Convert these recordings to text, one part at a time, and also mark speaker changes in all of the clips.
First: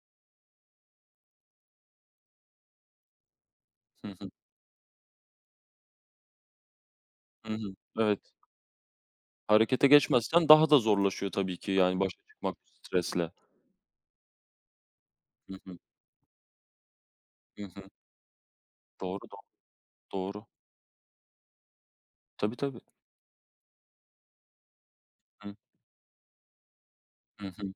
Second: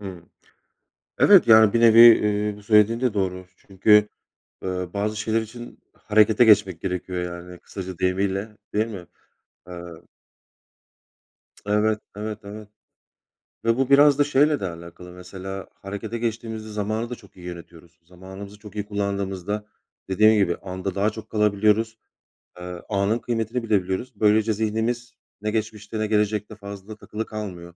Speaker 1: Hımm. Evet yani bir nevi, eee, bu söylediğin de doğru. Çünkü,
Speaker 2: Hı hı.
Speaker 1: eee, bazı şeyler için harekete geçmek gerekiyor
Speaker 2: Hı
Speaker 1: yani
Speaker 2: hı.
Speaker 1: kısaca
Speaker 2: Evet.
Speaker 1: deyimiyle, değil mi? Eee
Speaker 2: Harekete geçmezsen daha da zorlaşıyor, tabii ki
Speaker 1: Evet,
Speaker 2: yani başa
Speaker 1: evet,
Speaker 2: çıkmak
Speaker 1: evet,
Speaker 2: bu stresle.
Speaker 1: ve bu biraz da şeyle de alakalı
Speaker 2: Hı
Speaker 1: mesela
Speaker 2: hı.
Speaker 1: harekete geçtiğimizde zamanı da çok iyi
Speaker 2: Hı hı.
Speaker 1: yönetiyoruz. Zamanımızı çok iyi
Speaker 2: Doğru doğru.
Speaker 1: kullandığımızda, dediğim
Speaker 2: Doğru.
Speaker 1: gibi anda daha çok kalabiliyoruz.
Speaker 2: Tabii tabii.
Speaker 1: Eee, anın kıymetini bilebiliyoruz. Böylece zihnimiz, ne
Speaker 2: Hı.
Speaker 1: geçmişte ne gelecekte fazla takılı
Speaker 2: Hı hı.
Speaker 1: kalmıyor.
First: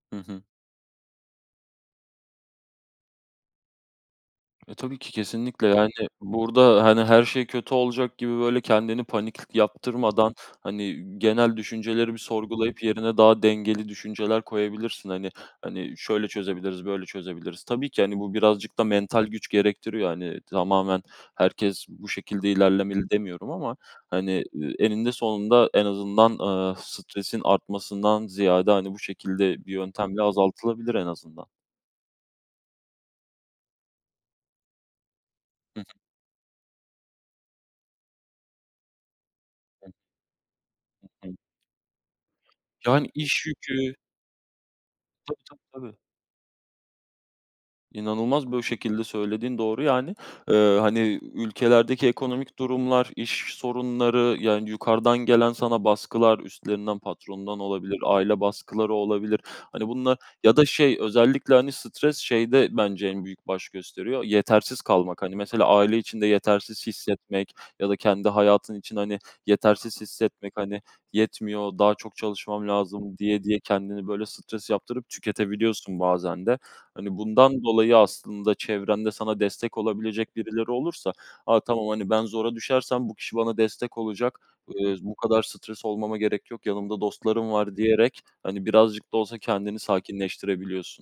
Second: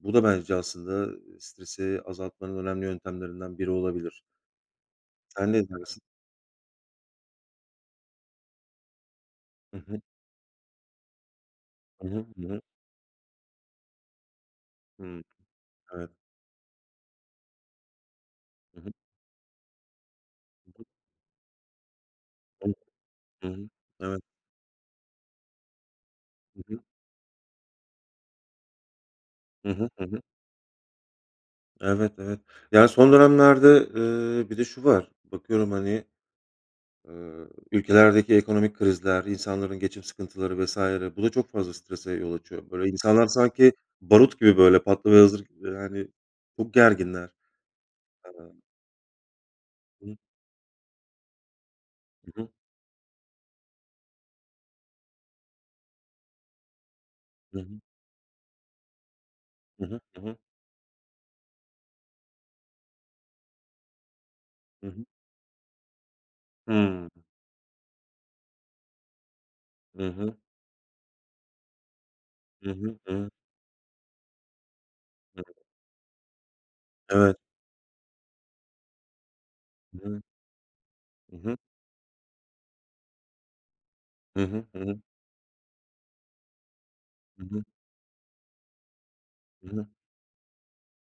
Speaker 1: Bu
Speaker 2: Hı
Speaker 1: da
Speaker 2: hı.
Speaker 1: bence aslında, ııı, stresi azaltmanın önemli yöntemlerinden biri olabilir.
Speaker 2: E, tabii ki
Speaker 1: Sen ne
Speaker 2: kesinlikle yani
Speaker 1: diyorsun?
Speaker 2: burada, hani, her şey kötü olacak gibi böyle kendini panik
Speaker 1: Hı hı.
Speaker 2: yaptırmadan, hani, genel
Speaker 1: I
Speaker 2: düşünceleri bir
Speaker 1: hı. Hı hı.
Speaker 2: sorgulayıp yerine daha dengeli düşünceler koyabilirsin.
Speaker 1: Hımm.
Speaker 2: Hani, hani,
Speaker 1: Evet.
Speaker 2: şöyle çözebiliriz, böyle çözebiliriz. Tabii ki, hani, bu birazcık
Speaker 1: I
Speaker 2: da
Speaker 1: hı.
Speaker 2: mental güç gerektiriyor. Hani,
Speaker 1: I hı.
Speaker 2: tamamen herkes bu şekilde
Speaker 1: I
Speaker 2: ilerlemeli demiyorum
Speaker 1: hı.
Speaker 2: ama,
Speaker 1: Evet.
Speaker 2: hani, eee, eninde sonunda en azından,
Speaker 1: I
Speaker 2: eee,
Speaker 1: hı.
Speaker 2: stresin artmasından ziyade, hani, bu şekilde
Speaker 1: Hı
Speaker 2: bir
Speaker 1: hı. Hı hı.
Speaker 2: yöntemle azaltılabilir en azından.
Speaker 1: Evet. Evet. Ya son dönemlerde, ııı, bir de şu var. Bakıyorum,
Speaker 2: Hı hı.
Speaker 1: hani, ııı, ülkelerdeki ekonomik krizler, insanların geçim sıkıntıları vs. bu
Speaker 2: I
Speaker 1: da
Speaker 2: hı.
Speaker 1: çok fazla strese yol açıyor. Böyle
Speaker 2: Yani
Speaker 1: insanlar
Speaker 2: iş
Speaker 1: sanki,
Speaker 2: yükü
Speaker 1: barut gibi böyle patlamaya
Speaker 2: Tabii
Speaker 1: hazır gi
Speaker 2: tabii tabii.
Speaker 1: yani çok gerginler. Emm
Speaker 2: İnanılmaz bu şekilde söylediğin doğru
Speaker 1: Hı
Speaker 2: yani.
Speaker 1: hı.
Speaker 2: Eee, hani, ülkelerdeki
Speaker 1: Hı hı.
Speaker 2: ekonomik durumlar, iş sorunları, yani yukarıdan gelen sana baskılar, üstlerinden
Speaker 1: Hı
Speaker 2: patronundan
Speaker 1: hı.
Speaker 2: olabilir, aile baskıları olabilir.
Speaker 1: Hı
Speaker 2: Hani,
Speaker 1: hı.
Speaker 2: bunlar
Speaker 1: Hı hı.
Speaker 2: ya da şey özellikle, hani, stres şeyde bence en büyük baş gösteriyor. Yetersiz
Speaker 1: Hı hı.
Speaker 2: kalmak, hani, mesela aile içinde yetersiz
Speaker 1: Hımm.
Speaker 2: hissetmek ya da kendi hayatın için, hani, yetersiz
Speaker 1: Hı hı.
Speaker 2: hissetmek, hani, yetmiyor, daha çok çalışmam
Speaker 1: Hı hı. I
Speaker 2: lazım
Speaker 1: hı.
Speaker 2: diye diye kendini böyle stres yaptırıp tüketebiliyorsun bazen de. Hani,
Speaker 1: Evet.
Speaker 2: bundan dolayı aslında çevrende sana destek
Speaker 1: I hı.
Speaker 2: olabilecek birileri olursa,
Speaker 1: Hı hı.
Speaker 2: aaa, tamam, hani, ben zora düşersem bu kişi bana destek olacak.
Speaker 1: Hı hı. Hı
Speaker 2: Eee,
Speaker 1: hı.
Speaker 2: bu kadar stres olmama gerek yok, yanımda
Speaker 1: I
Speaker 2: dostlarım
Speaker 1: hı.
Speaker 2: var diyerek, hani, birazcık da olsa
Speaker 1: I
Speaker 2: kendini
Speaker 1: hı.
Speaker 2: sakinleştirebiliyorsun.